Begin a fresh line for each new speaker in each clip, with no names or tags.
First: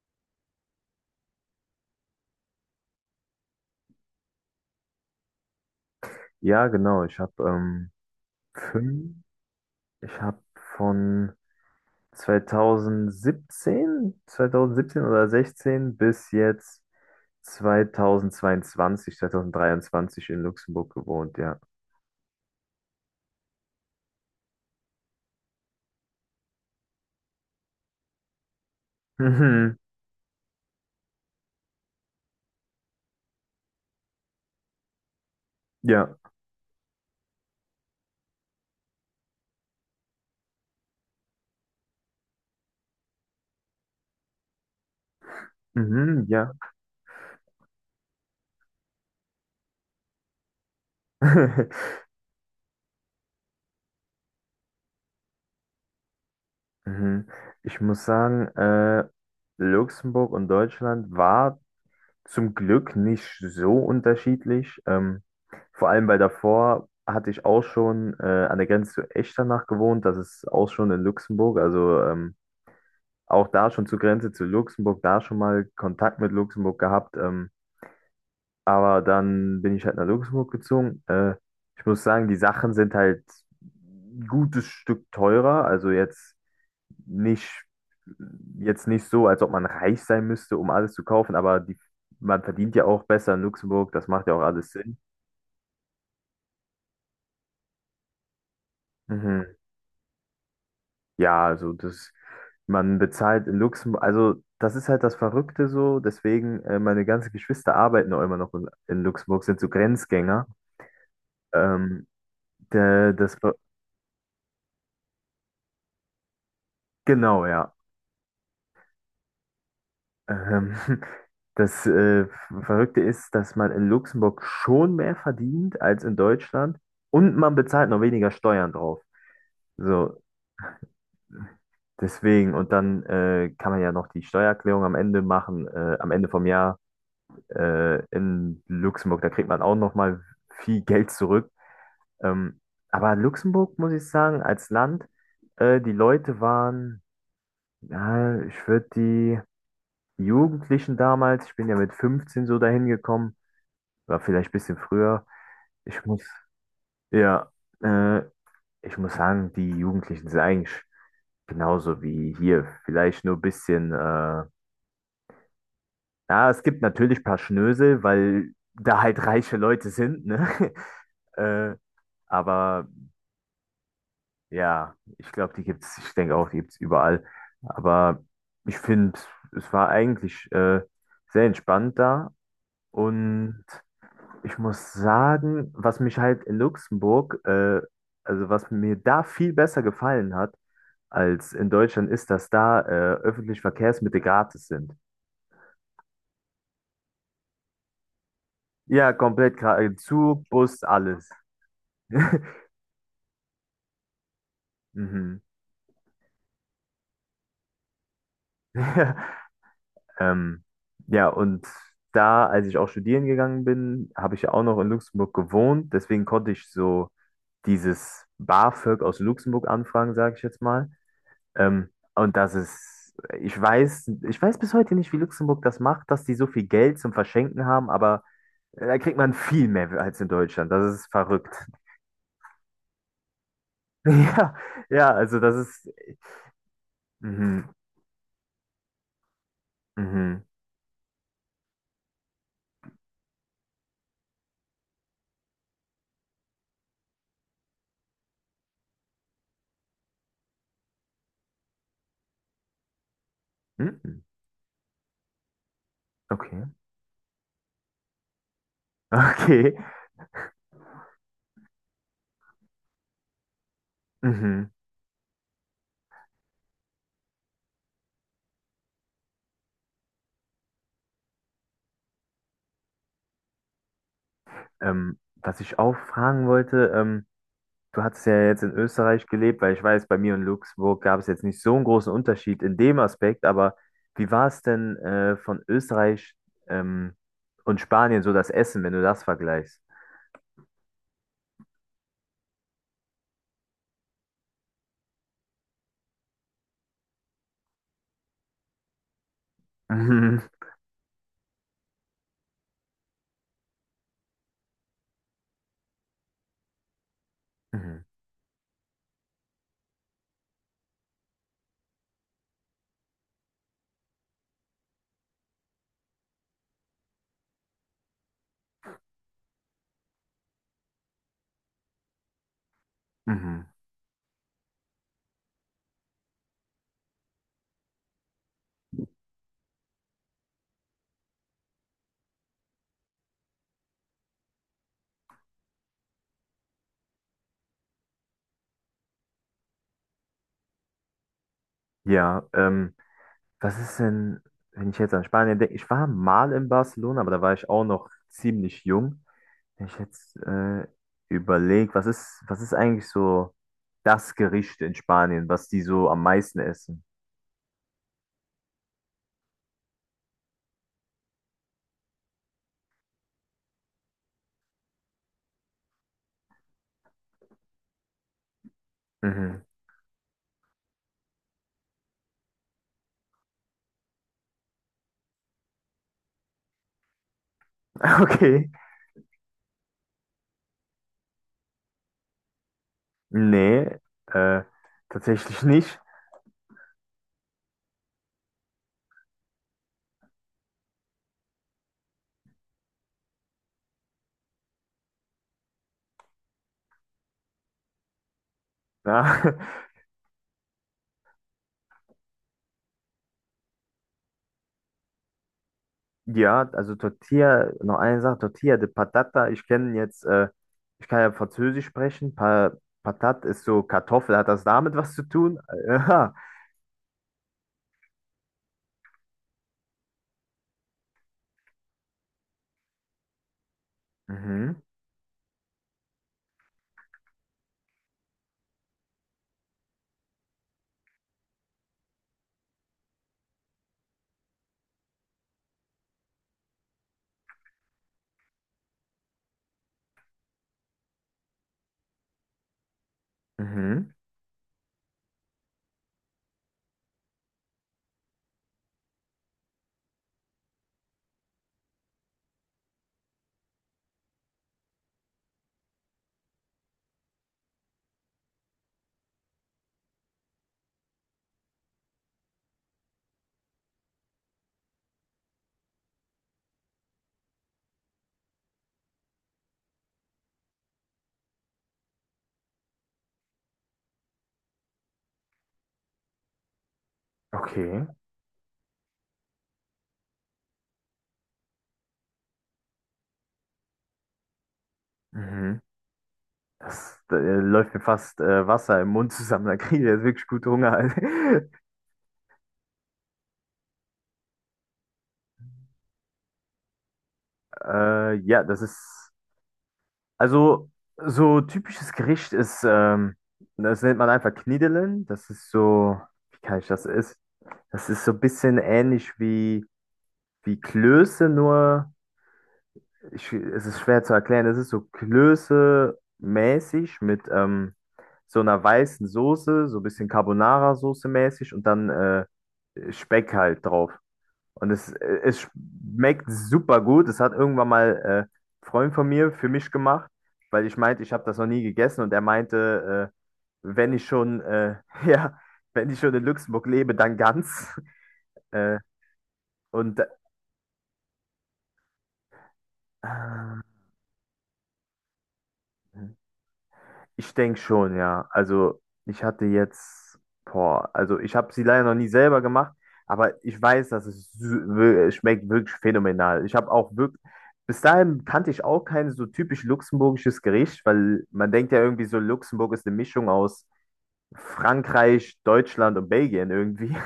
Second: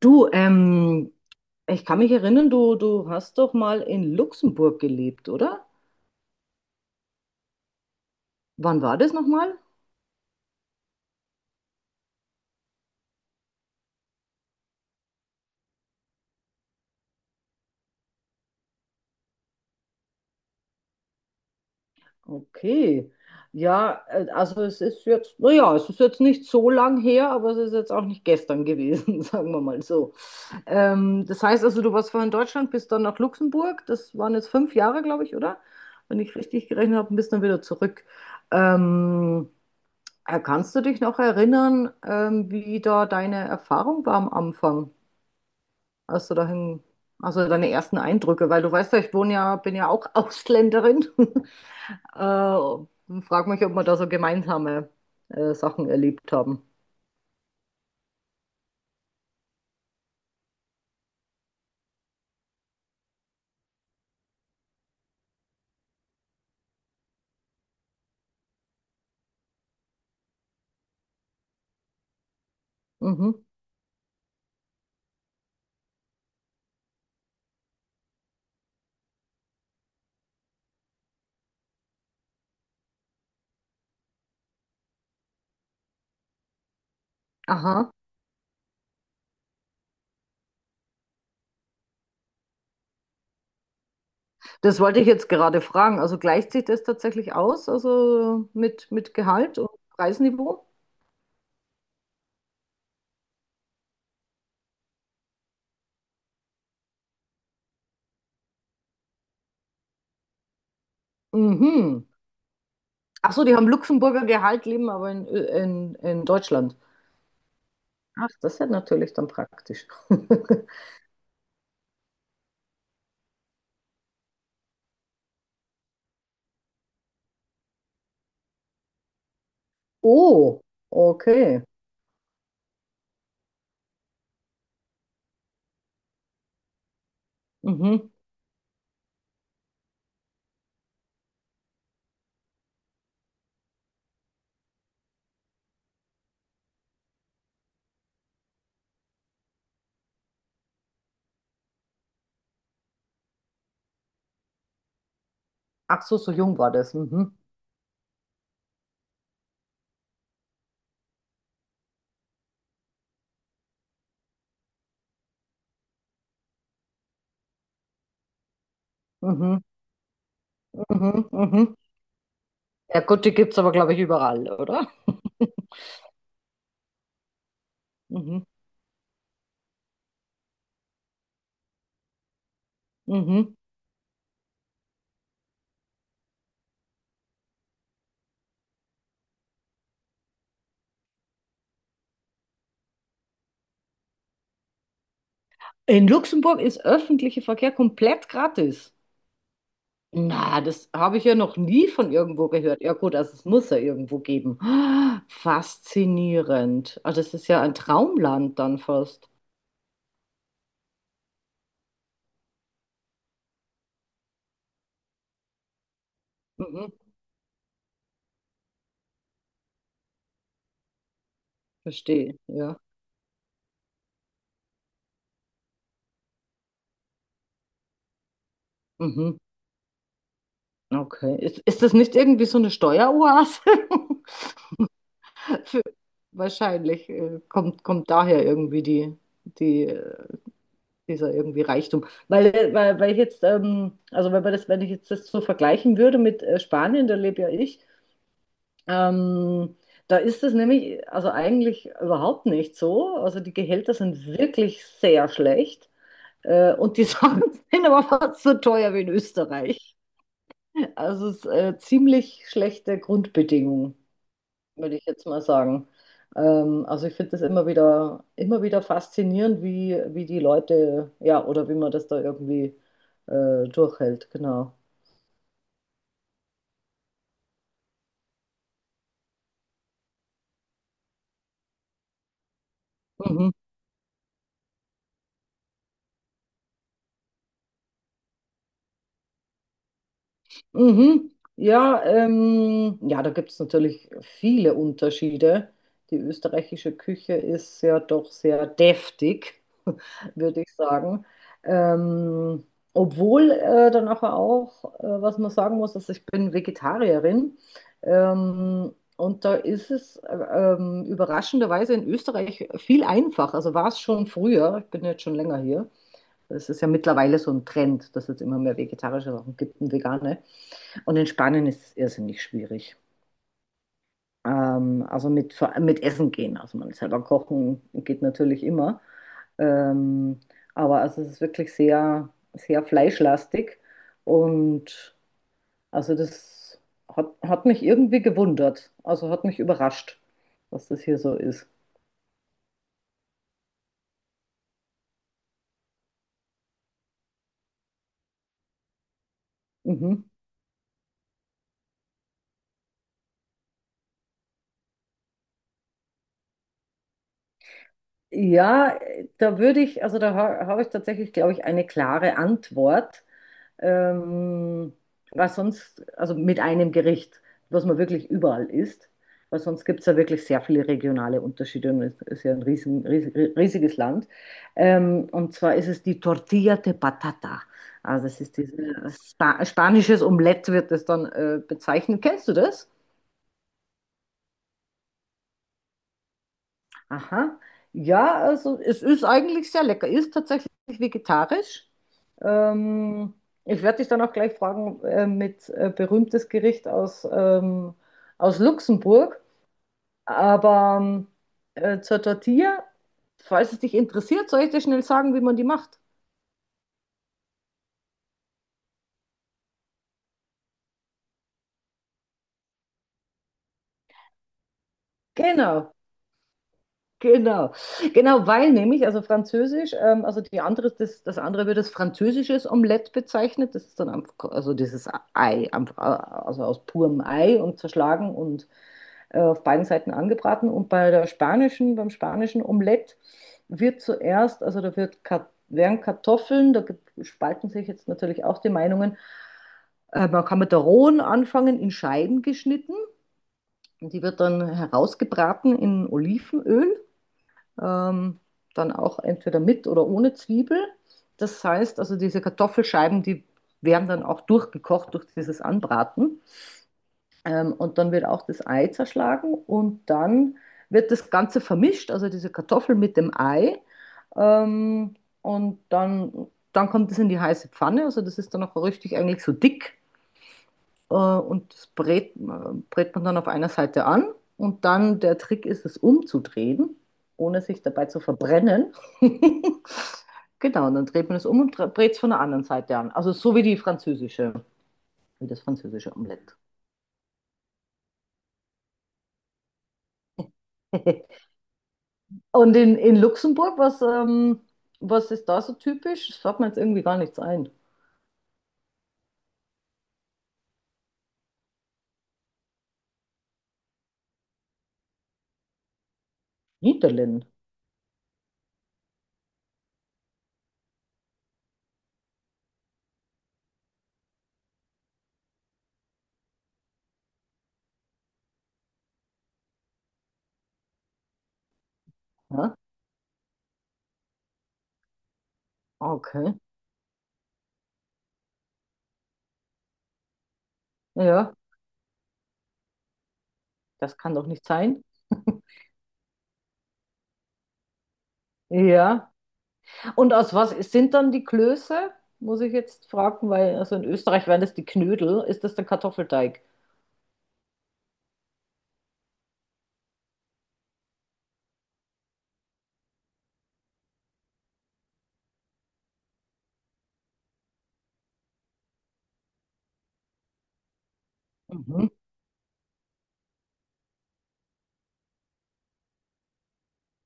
Du, ich kann mich erinnern, du hast doch mal in Luxemburg gelebt, oder?
Ja, genau. Ich habe
Wann war das
fünf,
nochmal?
ich habe von 2017, 2017 oder 16 bis jetzt 2022, 2023 in Luxemburg gewohnt, ja.
Okay. Ja, also es ist jetzt, naja, es ist jetzt nicht so lang her, aber es ist jetzt auch nicht gestern gewesen, sagen wir
Mhm,
mal so. Das heißt also, du warst vorher in Deutschland, bist dann nach Luxemburg, das waren jetzt 5 Jahre, glaube ich, oder?
ja,
Wenn ich richtig gerechnet habe, und bist dann wieder zurück. Ähm, Kannst du dich noch erinnern, wie da deine Erfahrung war am Anfang?
mhm,
Als du
ja.
dahin, also deine ersten Eindrücke, weil du weißt ja, ich wohne ja, bin ja auch Ausländerin. Frag mich, ob wir da so gemeinsame Sachen erlebt haben.
Mhm. Ich muss sagen, Luxemburg und Deutschland war zum Glück nicht so unterschiedlich. Vor allem, weil davor hatte ich auch schon an der Grenze zu Echternach gewohnt. Das ist auch schon in Luxemburg. Also
Mhm.
auch da schon zur Grenze zu Luxemburg, da schon mal Kontakt mit Luxemburg gehabt. Aber dann bin ich halt nach Luxemburg gezogen. Ich muss sagen, die Sachen sind halt ein gutes Stück teurer. Also nicht,
Aha.
jetzt nicht so, als ob man reich sein müsste, um alles zu kaufen, aber man verdient ja auch besser in Luxemburg, das macht ja auch alles
Das
Sinn.
wollte ich jetzt gerade fragen. Also gleicht sich das tatsächlich aus, also mit
Mhm.
Gehalt und Preisniveau?
Ja, also das, man bezahlt in Luxemburg, also das ist halt das Verrückte so, deswegen, meine ganzen Geschwister arbeiten auch immer noch in Luxemburg, sind so Grenzgänger. Ähm,
Mhm.
der,
Ach
das,
so,
Ver-
die haben Luxemburger Gehalt, leben aber Ö- in Deutschland.
genau, ja.
Ach, das ist ja natürlich dann praktisch.
Ähm, das Verrückte ist, dass man in Luxemburg schon mehr verdient als in Deutschland und man bezahlt noch weniger Steuern drauf. So,
Oh, okay.
deswegen, und dann kann man ja noch die Steuererklärung am Ende machen, am Ende vom Jahr
Mhm.
in Luxemburg. Da kriegt man auch noch mal viel Geld zurück. Ähm, aber Luxemburg, muss ich sagen, als Land, die Leute waren, ja, ich würde die Jugendlichen damals, ich bin ja mit 15 so dahin gekommen, war vielleicht ein bisschen früher.
Ach
Ich
so,
muss,
so jung war das. Mhm.
ja, äh, ich muss sagen, die Jugendlichen sind eigentlich genauso wie hier, vielleicht nur ein bisschen. Ja, es gibt natürlich ein paar Schnösel, weil da halt reiche
Mhm,
Leute sind, ne?
mhm,
Äh,
mhm.
aber
Ja gut, die gibt es aber, glaube ich, überall, oder?
ja, ich glaube, die gibt's, ich denke auch, die gibt's überall. Aber
Mhm,
ich finde, es war eigentlich sehr entspannt da.
mhm.
Und ich muss sagen, was mich halt in Luxemburg, also was mir da viel besser gefallen hat als in Deutschland, ist, dass da öffentliche Verkehrsmittel gratis sind.
In Luxemburg ist öffentlicher Verkehr komplett gratis.
Ja, komplett gratis. Zug,
Na,
Bus,
das habe ich
alles.
ja noch nie von irgendwo gehört. Ja gut, also es muss ja irgendwo geben.
Mhm.
Faszinierend. Also das ist ja ein Traumland dann fast.
Ähm, ja, und da, als ich auch studieren gegangen bin, habe ich ja auch noch in Luxemburg gewohnt. Deswegen konnte ich
Mhm,
so dieses BAföG aus Luxemburg anfragen, sage ich jetzt mal. Ähm, und
verstehe,
das
ja.
ist, ich weiß bis heute nicht, wie Luxemburg das macht, dass die so viel Geld zum Verschenken haben, aber da kriegt man
Mhm,
viel mehr als in Deutschland. Das ist
okay.
verrückt.
Ist das nicht irgendwie so eine Steueroase?
Ja, ja, also das
Für,
ist.
wahrscheinlich
Mhm,
kommt, kommt daher irgendwie die, die
mhm,
dieser irgendwie Reichtum. Weil, weil, weil ich jetzt, also wenn man das, wenn ich jetzt das so vergleichen würde mit Spanien, da lebe ja ich, ähm, da ist es nämlich, also eigentlich überhaupt nicht so. Also die Gehälter
mhm,
sind wirklich sehr schlecht.
okay,
Und die Sachen sind aber fast so teuer wie in
okay.
Österreich. Also es ist ziemlich schlechte Grundbedingungen
Mhm.
würde ich jetzt mal sagen. Also ich finde das immer wieder faszinierend, wie, wie die Leute, ja, oder wie man das da irgendwie durchhält, genau.
Was ich auch fragen wollte, du hattest ja jetzt in Österreich gelebt, weil ich weiß, bei mir in Luxemburg gab es jetzt nicht so einen großen Unterschied in dem Aspekt,
Mhm.
aber wie war es denn von Österreich ähm, und Spanien so das Essen, wenn du das vergleichst?
Mhm. Ja, ja, da gibt es natürlich viele Unterschiede. Die österreichische Küche ist ja doch sehr deftig,
Mhm.
würde ich sagen. Ähm, obwohl dann nachher auch, was man sagen muss, dass ich bin Vegetarierin.
Mhm.
Und da ist es überraschenderweise in Österreich viel einfacher. Also war es schon früher, ich bin jetzt schon länger hier. Es ist ja mittlerweile so ein Trend, dass es jetzt immer mehr vegetarische Sachen gibt und vegane. Und in Spanien ist es irrsinnig schwierig.
Mhm.
Also mit Essen gehen. Also man selber kochen geht natürlich immer. Ähm, aber also es ist wirklich sehr, sehr fleischlastig. Und also das hat, hat mich irgendwie gewundert. Also hat mich überrascht, dass das hier so ist.
Ja, was ist denn, wenn ich jetzt an Spanien denke? Ich war mal in Barcelona, aber da war ich auch noch ziemlich jung. Wenn ich
Mhm.
jetzt überlege, was ist eigentlich so das Gericht in Spanien, was die so am meisten essen?
Ja, da würde ich, also da ha habe ich tatsächlich, glaube ich, eine klare Antwort. ähm, Was sonst, also mit einem Gericht, was man wirklich überall isst, weil
Mhm.
sonst gibt es ja wirklich sehr viele regionale Unterschiede und es ist ja ein riesen, riesen, riesiges Land. Und zwar ist es die Tortilla de Patata. Also es ist
Okay.
dieses spanisches Omelett, wird das dann bezeichnet. Kennst du das?
Nee, äh, tatsächlich nicht.
Aha. Ja, also es ist eigentlich sehr lecker. Ist tatsächlich vegetarisch. Ähm, ich werde dich dann auch gleich fragen mit berühmtes Gericht aus, aus
Ja,
Luxemburg. Aber zur Tortilla, falls es dich interessiert, soll ich dir schnell sagen, wie man die macht.
ja, also Tortilla, noch eine Sache, Tortilla de Patata, ich kenne jetzt, ich kann ja Französisch sprechen, pa Patat ist so Kartoffel, hat das damit was zu tun?
Genau.
Ja.
Genau, genau, weil nämlich, also Französisch, also die andere, das, das andere wird als französisches Omelett bezeichnet. Das ist dann einfach, also
Mhm.
dieses Ei, einfach, also aus purem Ei und zerschlagen und auf beiden Seiten angebraten. Und bei der spanischen, beim spanischen Omelett wird zuerst, also da wird, Ka- werden Kartoffeln, da gibt- spalten sich jetzt natürlich auch die Meinungen, man kann mit der rohen anfangen, in Scheiben geschnitten.
Mhm.
Und die wird dann herausgebraten in Olivenöl, ähm, dann auch entweder mit oder ohne Zwiebel. Das heißt, also diese Kartoffelscheiben, die werden dann auch durchgekocht durch dieses Anbraten. Und dann wird auch das Ei zerschlagen und dann wird das Ganze vermischt, also diese Kartoffel mit dem Ei. Ähm, und dann kommt es in die heiße Pfanne. Also das ist dann auch richtig eigentlich so dick, und das brät man dann auf einer Seite an. Und dann der Trick ist, es umzudrehen, ohne sich
Okay.
dabei zu verbrennen. Genau, und dann dreht man es um und brät es von der anderen Seite an. Also so wie die französische, wie das
Mhm.
französische Omelett.
Das, da läuft mir fast Wasser im Mund zusammen. Da kriege ich jetzt wirklich gut Hunger.
Und in Luxemburg, was, was ist da so typisch? Das fällt mir jetzt irgendwie gar nichts ein.
Ja, das ist. Also, so typisches Gericht ist, das nennt man einfach Knidelen. Das ist so, wie kann ich das ist?
Niederlin.
Das ist so ein bisschen wie Klöße, nur ich, es ist schwer zu erklären. Es ist so Klöße-mäßig mit so einer weißen Soße, so ein bisschen Carbonara-Soße mäßig und dann
Ja?
Speck halt drauf. Und es schmeckt
Okay.
super gut. Das hat irgendwann mal ein Freund von mir für mich gemacht, weil ich meinte, ich habe
Ja,
das noch nie gegessen. Und er meinte, wenn
das
ich
kann doch
schon,
nicht sein.
ja, wenn ich schon in Luxemburg lebe, dann ganz. Äh,
Ja.
und
Und aus was sind dann die Klöße? Muss ich jetzt fragen, weil
äh,
also in Österreich wären das die Knödel. Ist das der Kartoffelteig?
ich denke schon, ja. Also ich hatte jetzt, boah, also ich habe sie leider noch nie selber gemacht, aber ich weiß, dass es es schmeckt wirklich phänomenal. Ich habe auch wirklich, bis dahin kannte ich auch kein so typisch luxemburgisches Gericht, weil man denkt ja
Mhm.
irgendwie so, Luxemburg ist eine Mischung aus Frankreich, Deutschland und Belgien irgendwie.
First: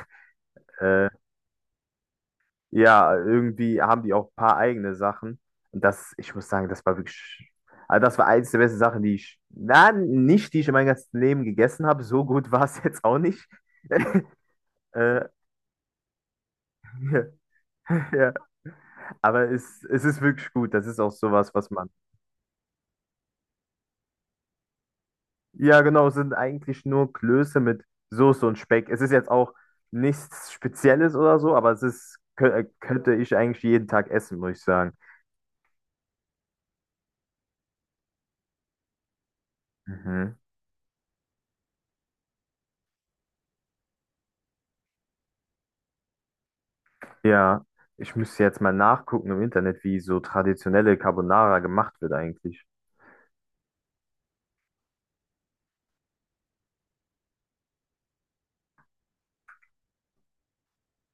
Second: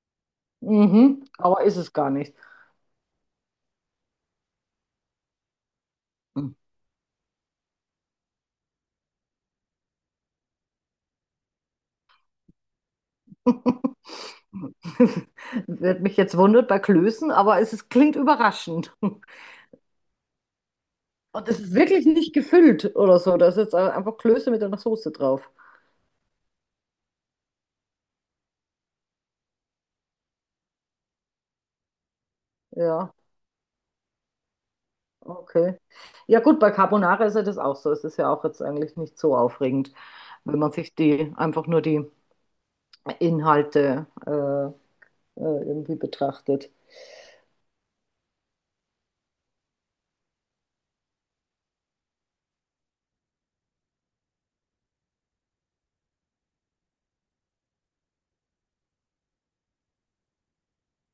Mhm. Aber ist es gar nicht.
Ja, irgendwie haben die auch ein paar eigene Sachen. Und das, ich muss
Mhm.
sagen, das war wirklich, also das war eins der besten Sachen, die ich, na, nicht, die ich in meinem ganzen Leben gegessen habe. So gut war es jetzt auch nicht. Äh,
Wird mich jetzt wundert bei Klößen, aber es ist, klingt
ja,
überraschend. Und
aber es ist wirklich gut. Das ist auch sowas,
es
was
ist
man.
wirklich nicht gefüllt oder so. Das ist jetzt einfach Klöße mit einer Soße drauf.
Ja, genau, es sind eigentlich nur Klöße mit Soße und Speck. Es ist jetzt auch nichts Spezielles oder so, aber es ist,
Ja,
könnte ich eigentlich jeden Tag essen, muss ich sagen.
okay. Ja gut, bei Carbonara ist ja das auch so. Es ist ja auch jetzt eigentlich nicht so aufregend,
Mhm.
wenn man sich die einfach nur die Inhalte irgendwie betrachtet.
Ja, ich müsste jetzt mal nachgucken im Internet, wie so traditionelle Carbonara gemacht wird eigentlich.